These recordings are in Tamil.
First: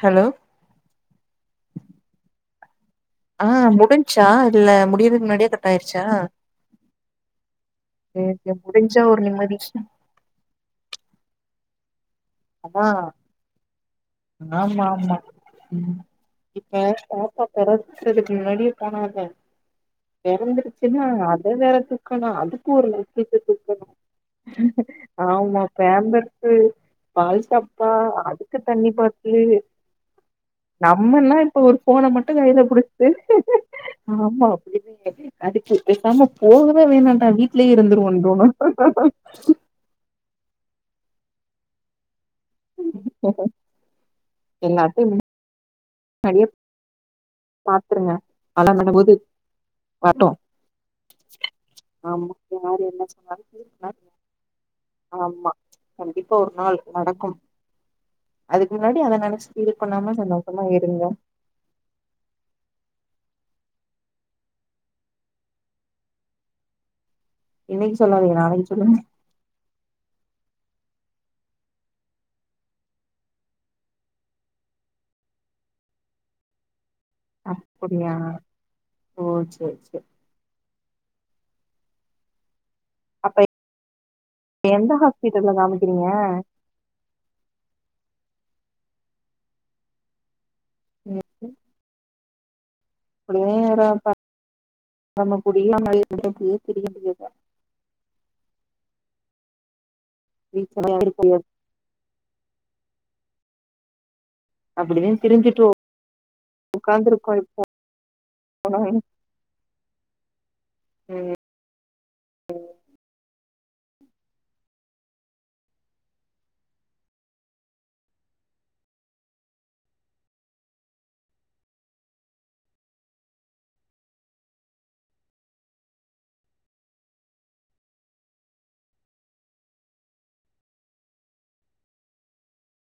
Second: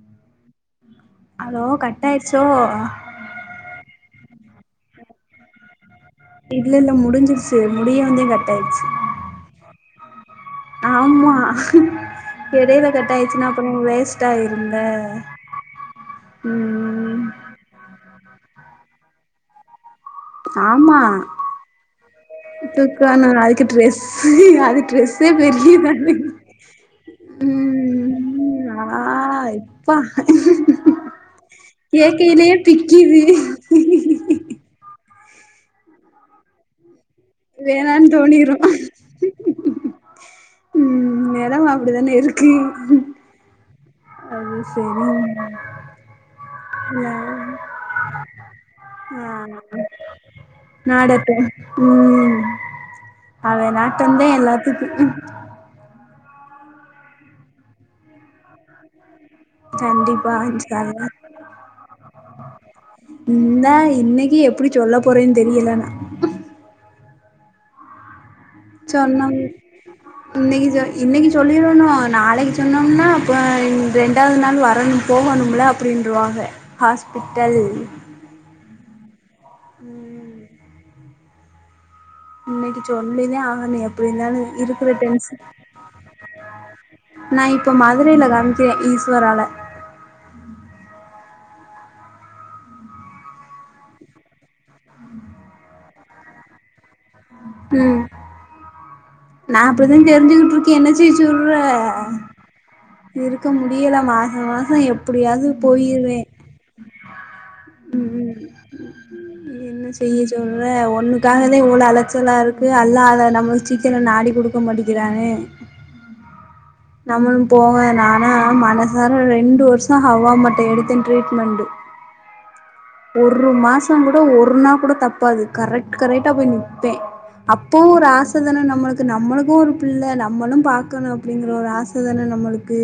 ஹலோ ஹலோ கட்டாய்சோ ஆ முடிஞ்ச்சா இல்ல முடியறதுக்கு முன்னாடியே கட்டாயிருச்சா இல்ல இல்ல முடிஞ்சிருச்சு முடியவுந்தா கட் ஆயிடுச்சு தா ஒரு நிம்மதி ஆமா அதா இடைல கட்டாயிடுச்சுனா அப்ப நிங் வேஸ் டாயிரும்ல ஆமா ஆமா ம் ஒ பெறதுக்கு முன்னாடியே போனாத ஆமா பெறந்துருச்சுனா அத வேற தூக்கணு அதுக்கு ஒரு தூக்கான லக்கேஜ்ஜ அதுக்கு தூக்கணு ட்ரெஸ் அது ட்ரெஸ்ஸே ஆமா பெரியதானே பேம்பர்சு பால்ஸ்டப்பா அதுக்கு ம் தண்ணி ஆ பா பாட்லு எப்பா நம்மன்னா இப்ப ஒரு போன மட்டு கேக்கையிலயே கைல புடுச்சு பிக்கிது ஆமா [unintelligible] நடிப்பு பேசாம போகவே வேணானா நா வீட்லயே வேணான்னு இருந்துருவோன்றோமா தோணிரு ம் நிலம அப்டிதானே இருக்கு ஓ ஹோ அது சேரிங் கனியப் [unintelligible] பாத்ருங்க அல்லா நும் போது ஆ வரட்டு நாடகம் ஆமா ம் யாரு என்ன அவ சொன்னாலு நாட்டம்தான் எல்லாத்துக்கு ம் [inaudible] ஆமா கண்டிப்பா ஒரு நாள் நடக்கு அதுக்கு முன்னாடி அத நெனச்சு ஃபீல் பண்ணாம கண்டிப்பா சந்தோஷமா இருங்க [unintelligible] ன்னா இன்னைக்கு எப்டி சொல்ல போறேன்னு தெரியல நா இன்னைக்கு சொல்லாதீங்க நாளைக்கு ச் சொன்னோம் இன்னக்கி சொ இன்னக்கி சொல்லிறணு நாளைக்கு சொன்னோம்னா அப்ப ரெண்டாவது நாள் வரணு போகணும்மல அப்படின்றவாங்க ஹாஸ்பிட்டல் அப்டியா ஓ செர் செ இன்னைக்கு அப்ப சொல்லிதே ஆகனும் எப்படிந்தானு இருக்கிற எந்த டென்ஸ் ஹாஸ்பிட்டல்ல காமிக்கிறீங்க நா இப்போ மதுரையில காவமிக்கிறே ஈஸ்வரால [inaudible] அப்டியே வேற பா நம்ம குடிய நம்மளே [inaudible] தெரிய முடியத ம் நா அப்டித்தான் கெஞ்சுகிட்டு இருக்கே வீட்ல என்ன செய் இருக்க முடியாது சொல்ற இருக்க முடியல மாசொ மா அப்டிதனு திரிஞ்சுட்டு உக்காந்துருக்கோ இப்போ [inaudible] என்ன செய்ய சொல்ற ஒண்ணுக்காக தே‌ இவ்ளோ அலச்சலா இருக்கு அல்லா அத நம்ம சீக்ரொ நாடி கொடுக்க மாட்டிக்கிறானே நம்மளும போக நானே மனசார ரெண்டு வருஷொ ஹவ்வா மாட்ட எடுத்தே ட்ரீட்மெண்ட் ஒரு மாசொ கூட ஒரு நா கூட தப்பாது கரெக்ட் கரெக்ட்டா போய் நிப்பே அப்பவு ஒரு ஆசதான நம்மளுக்கு நம்மளுக்கும் ஒரு பிள்ள நம்மளு பாக்கணு அப்டிங்கிற ஒரு ஆசதானக் நம்மளு க்கு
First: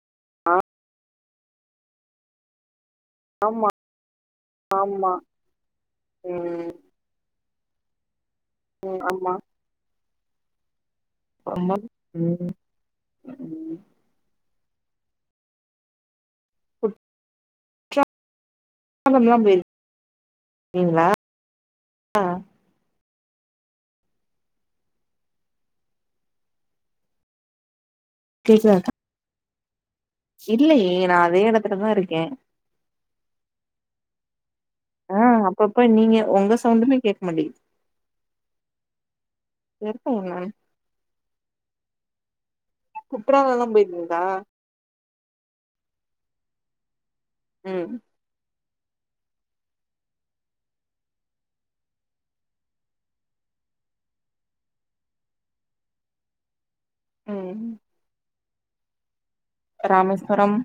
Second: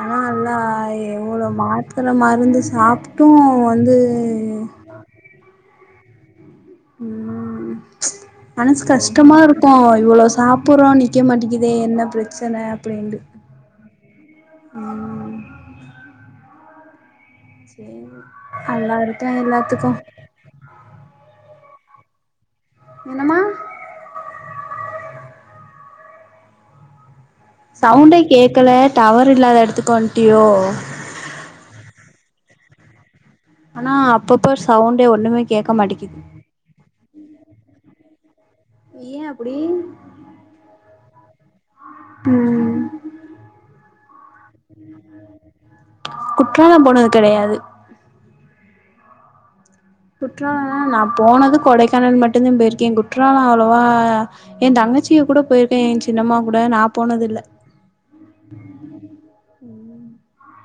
ஆனா அல்லா எவ்ளோ மாத்தர மருந்து சாப் ஆமா ஆமா ம் ம் மனசு ம் ஆமா கஷ்டமா இருக்கும் இவ்வளோ சாப் புறோ நிக்க மாட்டிக்கிதே ஆமா என்ன ம் பிரச்சன அப்டின்ட் ம் குட் ஓகே அல்லாருக்கே எல்லாத்துக்கும் நீங்களா ஆ என்னம்மா சவுண்டே கேக்கல கேக்குதாக்கா டவர் இல்லாத எடத்துக்கு வந் இல்லையே நா அதே எடத்துல தா இருக்கே ஆனா அப்பப்ப சவுண்டே ஆ ஒண்ணுமே கேட்க அப்பப்ப மாட்டிக்கு நீங்க உங்க சவுண்டுமே கேட்க மாட்டேங்குது ஏன் அப்டி செருப்பு என்னான்னு உம் குப்றவாதொ பெயிட்ருக்கா குற்றாலம் போனது கெடையாது ம் குற்றாலம் நா போனது கொடைக்கானல் மட்டும்தா பெயிருக்கேன் குற்றாலம் அவ்ளோவா என் தங்கச்சிய கூட பெயிருக்கே என் சின்னம்மா கூட நா போனது இல்ல ம் ராமேஸ்வரம்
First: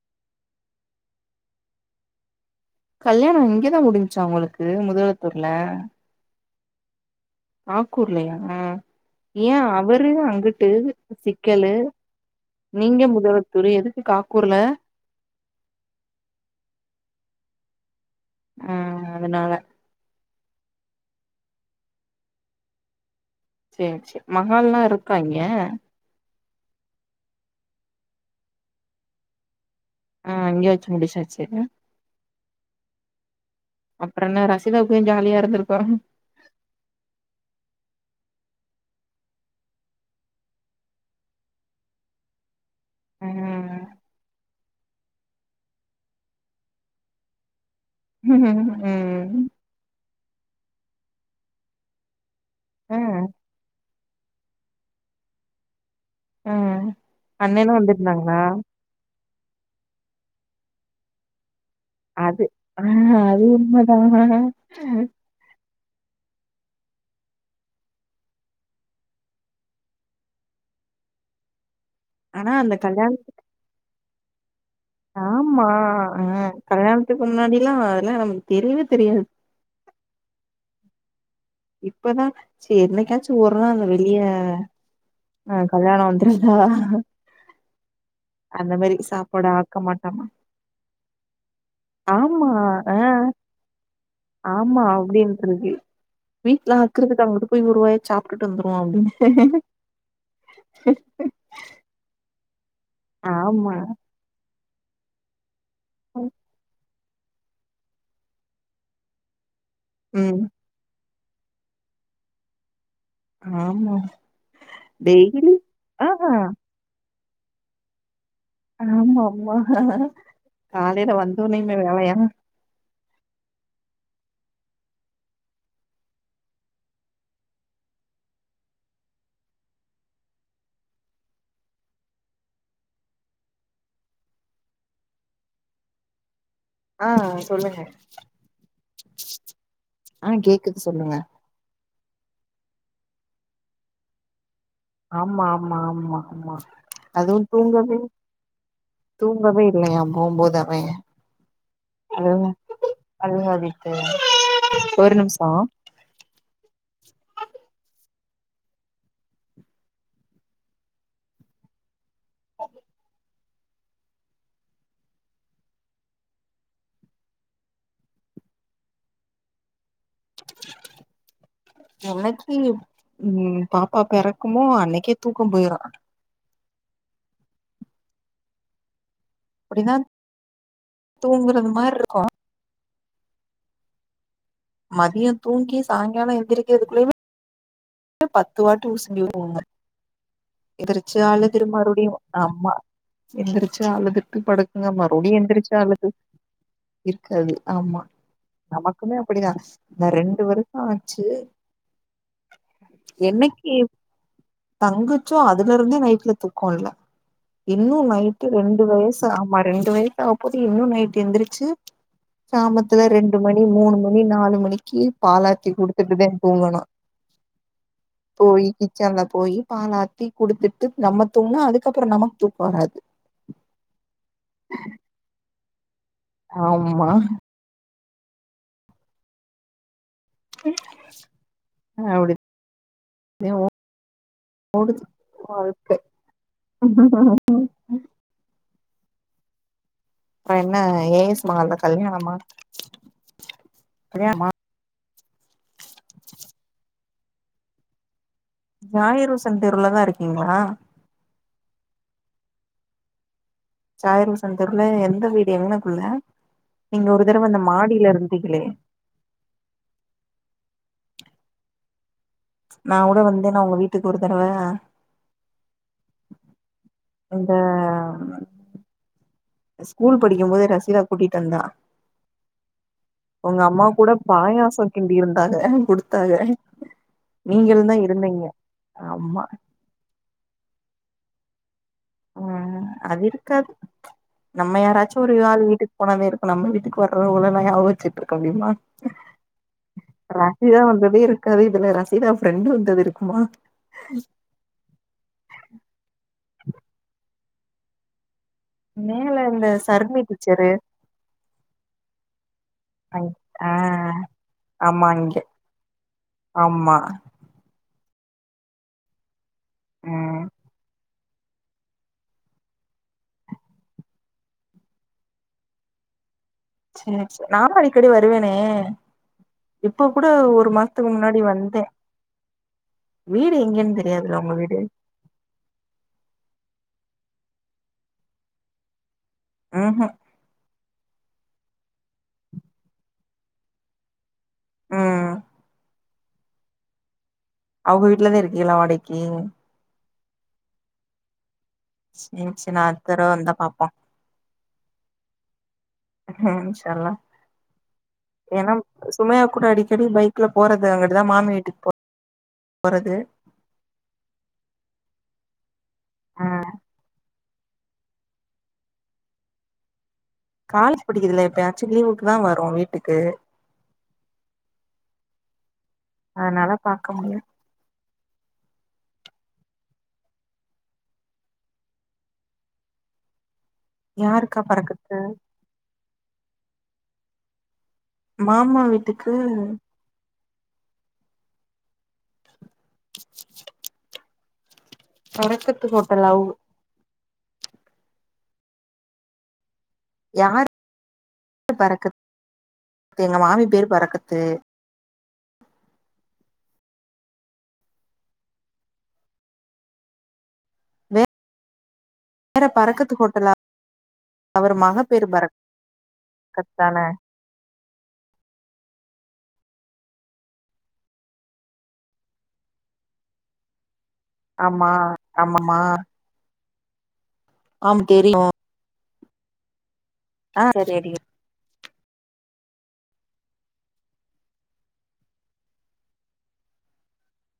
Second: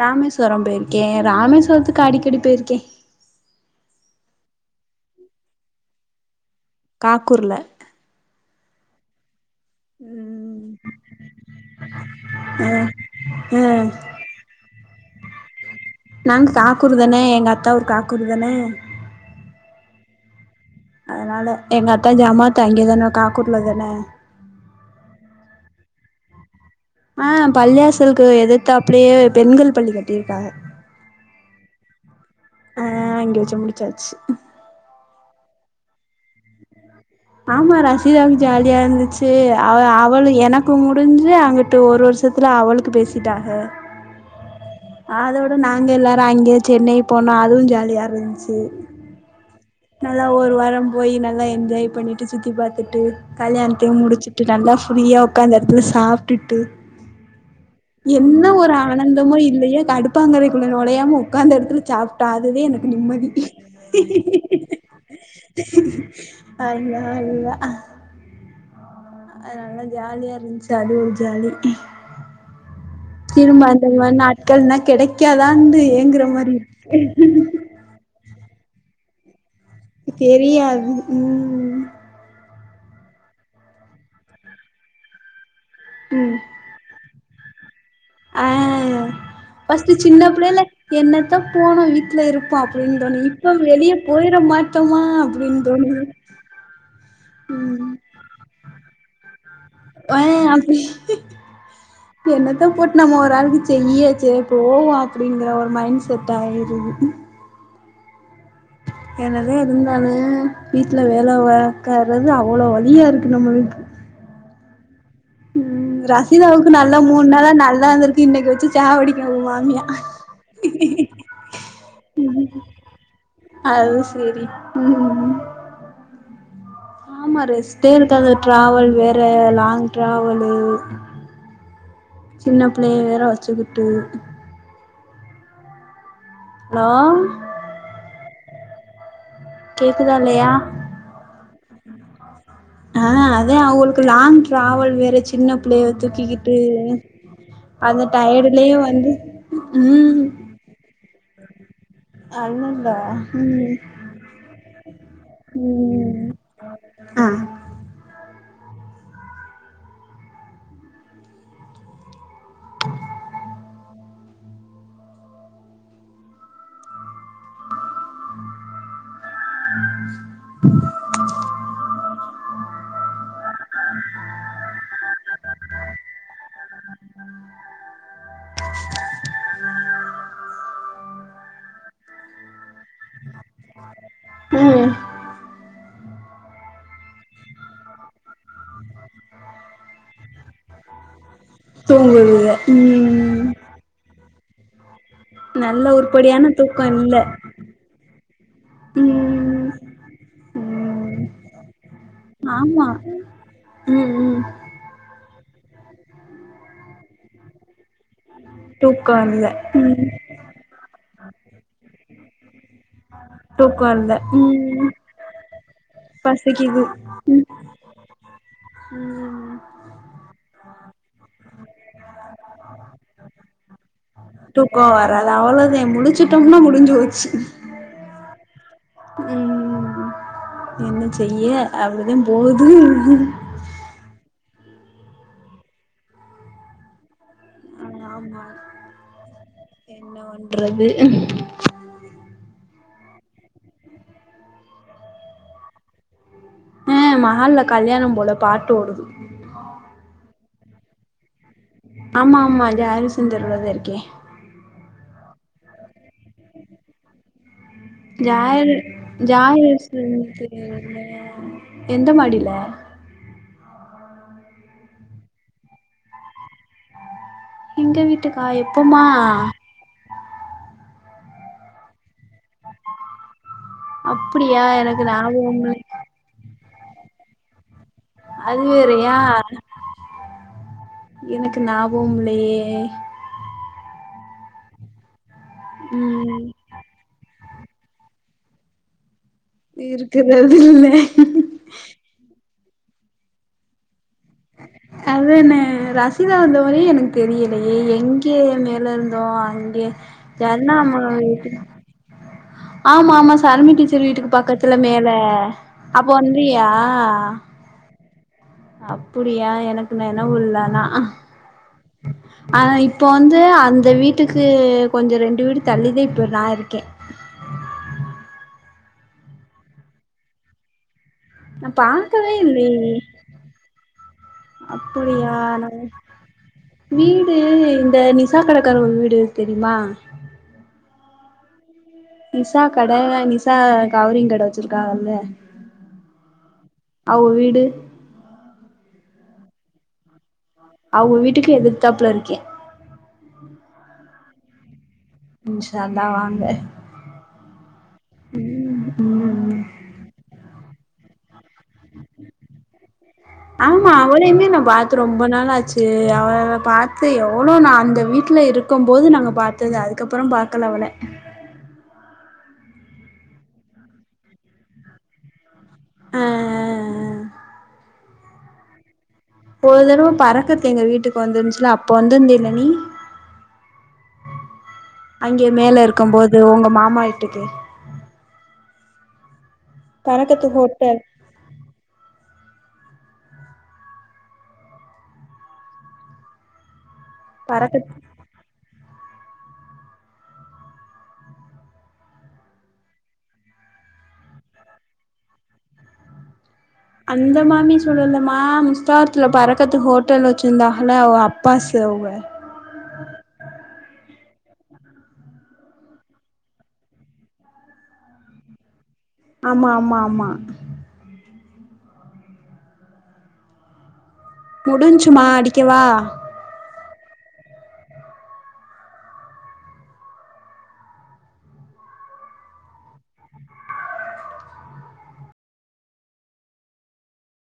ராமேஸ்வரம் பெயிருக்கே ராமேஸ்வரத்துக்கு அடிக்கடி பெயிருக்கே கல்யாணம் இங்கதா முடிஞ்சுச்சா ஒங்களுக்கு முதலத்தூர்ல காக்கூர்ல ஆக்கூர்லையா ஆ ஏன் அவரு அங்குட்டு சிக்கலு நீங்க அ முதலத்தூர் எதுக்கு காக்கூர்ல நாங்க் காக்கூர்தான எங்க அத்த ஊர் காக் ஆ அதனால அதனால எங்க அத்த ஜமா அத்த அங்கேதான இக்கா செர் செ மஹால்லாம் இருக்கா இங்க ஆ பள்ளியாசலுக்கு எதித்தாப்லே பெண்கள் பள்ளி கட்டியிருக்காக படிச்சு முடிச்சாச்சு அ ஆ அங்கே வச்சு முடி அப்பற என்ன ரசிதாவுக்கு ஜாலியா இருந்துருக்கூ ஆமா ரசிதாவுக்கு ஜாலியா இருந்துச்சு அவ அவளு எனக்கு முடிஞ்சு அங்கிட்டு ஒரு வருஷத்துல அவளுக் க்கு பேசிட்டாக ம் அதோட நாங்க எல்லாரு அங்கே சென்னை போனோ அதுவு ஜாலியா ம்ஹும் இருந்துச்சு ம்ஹும் ம் நல்லா ஒரு வாரம் போய் நல்லா என்ஜாய் பண்ணிட்டு சுத்தி ஆ பாத்துட்டு கல்யாண் து முடிச்சுட்டு நல்லா ஃப்ரீயா உக்காந்து அத்டத்துல சாப் ஆ டுட்டு அண்ணனு வந்திருந்தாங்களா என்ன ஒரு ஆ ஆனந்தமோ இல்லையோ எனக் அடுப்பாங்கறைக்குள்ள நொழையாம உட்காந்த எடத்துல சாப்ட்டோ அது அதுவே ஆ எனக்கு நிம்மதி அது உண்மதான் ஹ ஹ அல்லா அல்லா அது நல்லா ஜாலியா இருந்துச்சு அது ஒரு ஜாலி ஆனா அந்த கல்யாண திரும்ப அந்த மாரி நாட்கள்னா ஆமா கெடைக்காதான்டு ஏங்குற மாரி இருக்கு எல்லா அதல்லா நமக் தெரியவே தெரியாது தெரியாது ம் இப்பதா செரி என்னைக்காச்சு ஒரு நாள் வெளிய ஆ கல்யாணொ வந்துராதா அ சாப்பாடு ஆக்க ஃபஸ்டு மாட்டாமா சின்ன புள்ளைல என்னத்த போனோ வீட்ல ஆமா இருப்போ அப்டின் ஆ தோனு இ ப்ப வெளிய போயிர ஆமா மாட்டமா அப்டின் அப்டின்ட்ருக்கு தோணுது வீட்ல ஆக்குறதுக்கு அங்குட்டு போய் ஒரு ம் வாயா சாப்டுட்டு வந்துருவோ அப்டின்னு ஏ அப்டி என்னத்த போட் நம்ம ஒரு ஆளுக்கு ஆமா செய்ய சே போவோ அப்டிங்கிற ஒரு மைண்ட் செட் ஆயிருது என்னதா இருந்தாலு ம் வீட்ல வேல பாக்கறது அவ்வளோ வழியா இருக் ஆமா டெய்லி ம் ஆ ரசிதாவுக்கு நல்லா மூண் நாளா நல்லாருந்துருக்கு இன்னைக்கி வச்சி செ ஆமா சாவடிக்கு அவுக மாமியா ஆமா காலையில வந்தோனையுமே வேலையா அது செரி ம் ம் ம் ஆமா ரெஸ்ட்டே இருக்காது ட்ராவல் வேற லாங் ட்ராவலு சின்ன புள்ளைய வேற வச்சுக்குட்டு ஹலோ ஆ சொல்லுங்க ஆ கேக்குதால்லையா கேக்குது சொல்லுங்க ஆ அதேன் அவுஹளுக்கு லாங் ட்ராவல் வேற ஆமா சின்ன ஆமா புள்ளைய ஆமா ஆமா தூக்கிகிட்டு அதுவு தூங்கவே அந்த டயடுலயு வந்து தூங்கவே இல்லையா ம் போம்போது அவ அழுக அன்னன்ட ம் அழுகாவிட்டு ஒரு நிமிஷோ ம் அ ஹாம் எனக்கி ம் பாப்பா பெறக்குமோ அன்னைக்கே தூக்கம் போயிரு அப்டிதா தூங்குறது மார்ருக்கூ ம் மதியந் தூங்கி சாயங்காலொ எந்திரிக்கறதுக்குள்ளயுமே பத்து வாட்டி உசுப்பி விடுவாங்க எதுரிச்சு அழுது திரும்மறுபடியு தூங்குதுக அம்மா ம் எந்துரிச்சி அழுதுட்டு படுக்குங்க மறு பொடி எந்திரிச்சா நல்ல அல்லது உருப்படியான தூக்கோ இல்ல இருக்காது ஆமா ம் நமக்குமே அப்பிடிதா இந்த ரெண்டு வருஷோ ம் ஆச்சு ஆமா. என்னக்கிப் ம் ம் தங்குச்சோ அதுல இருந்தே நைட்ல தூக்கோ இல்ல. இன்னு நை ட்டு ரண்டு தூக்கோ வயசு இல்ல ஆமா ரெண்டு ம் வயசு ஆவ போது இன்னு நைட்டு எந்திரிச்சு சாம த்துல ரெண்டு மணி தூக்கோ மூணு இல்ல மணி நாலு ம் மணிக்கி பால் ஆத்தி குடுத்துட்டுதா தூங்கணு. பசிக்குது ம். போயி கிச்சன்ல ம் போயி பால் ஆத்தி குடுத்துட்டு நம்ம தூங்னா அதுக்கப்புறோ நமக் தூக்கோ வராது. தூக்கோ வராது அவ்ளோதே முழிச்சிட்டம்னா முடிஞ்சு ஆமா போச்சு. ன்ன செய்ய அப்டிதா அப்படிதா போது. ஓடுது வாழ்க்க. ஆமா என்ன அப்புறோ என்ன பண்றது. ஏ எஸ் மஹால்ல கல்யாணமா கல்யாண்மா அ மஹால்ல கல்யாணம் போல. பாட்டு ஓடுது ஜாயிர் உசேன் தெருவுலதா இருக்கிங்களா? ஆமாமா ஜாயிர் உசேன் தெருவுல தா இரு ஜாயிர் உசேன் தெருவுல எந்த வீடு எங்னக்குள்ள? நீங்க ஒரு தடவ இந்த மாடி ஜாரு ஜாரு உசேன் தெருவுல எந்த மாடில? நா கூட வந்தே நா உங்க வீட்டுக்கு ஒரு தடவ. இந்த எங்க வீட்டுக்கா எப்பம்மா? ஸ்கூல் படிக்கும் போதே ரசிதா கூட்டிட் வந்தா. உங்க அம்மா கூட அப்படியா பாயாசோ எனக்கு ஞாபகம் கிண்டிருந்தாங்க இல்ல குடு த்தாக நீங்குளுந்தா இருந்திங்க அது வேறயா ஆம்மா. எனுக்கு ஞாவோம் இல் ம் அது இருக்காது நம்ம யாராச்சு ஒரு யாள் வீட்டுக்கு போனாதே ம் இருக்கு நம்ம வீட்டுக்கு வர்றவகள எல்லா ஞாபகொ வெச்சிட்ருக்க முடிமா? இருக்கிறது ரசிதா இல்ல வந்ததே இரு க்காது. இதுல ரசிதா ஃப்ரெண்டு வந்தது இருக்குமா? அதுன ரசிதா வந்த மரியே எனக் தெரியலையே எங்கே மே ல இருந்தோ மேல இந்த அங்கே சர்மி டீச்சரு என்னாமா இப்பிடி அங் ஆமாமா ஆ சருமி டீச்சர் வீட்டுக்கு பக்கத்துல மேல ஆமா அங்க அப்ப வந்தியா? ஆமா அப்புடியா எனக்கு நெனவு ம் இல்ல ஆனா. ஆ இப்ப வந்து அந்த வீட்டுக்கு கொஞ்சோ ரெண்டு வீடு தள்ளிதா இப்ப நா இருக்கே. சேர் சே நானு அடிக்கடி வருவேனே இப்ப கூட ஒரு மாசத்துக்கு முன்னாட் நா பாக்கவே இல்லியே வீடு எங்கன்னு தெரியாதுல உங்க வீடு அப்பிடியா நா வீடு இந்த நிசா கடக்காரர் வீடு தெரிமா? ம்ஹூம் நிசா கட நிசா கவுரிங் கட வெச்சிருக்காங்கள்ல. ம் அவுக வீடு. அவுங்க வீட்லதா இருக்கிகளா வாடைக்கி? அவுக வீட்டுக்கு எது சே சே நா அடுத் தடவ வந்தா பாப்போ. இன்ஷா அல்லா வாங்க ம் சொல்லு. ம் ஏனாப் சுமையா கூட அடிக்கடி பைக்ல போறது அங்குட்டுதா மாமி வீட்டுக் போ றது. ஆமா அவளையுமே நா பாத்து ரொம்ப நாளாச்சு அவ ஆ பாத்த எவ் ளோ நா அந்த வீட்ல இருக்கு போது நாங்க பாத்தது அதுக்கப்புறோ பா காலேஜ் படிக்குறதில எப்பயாச்சு லீவுக்கு தா வரு வீட்டுக்கு ஆ ஆ அதனால பாக்க ஆ முடியாது ஒரு தடவ பறக்கற எங்க வீட்டுக்கு வந்துருந்துச்சுல அப்ப வந்திருந்தேல நீ யாருக்கா பறக்கறது அங்கே மேல இருக்கும் போது உங்க மாமா வீட்டுக்கு மாமா வீட்டுக்கு பரக்கத்து ஹோட்டல் தொடக்கத்து ஹோட்டலவ் பரக்கத் யார் பரக்கத் எங்க மாமி பேர் பரக்கத்து அந்த மாமிய சொல்லலமா முஸ்தத்துல பரக்கது ஹோ ட்டல் வெச்சிருந்தாகல்ல அவுக அப்பாசு அவுக வேற பரக்கத்து ஹோட்டலா அவரு மக பேரு பரக்கத்தான ஆமா ஆமா ஆமா ஆமா முடிஞ்சுமா ஆமாமா அடிக்கவா ஆம் தெரியு ஆ தெரி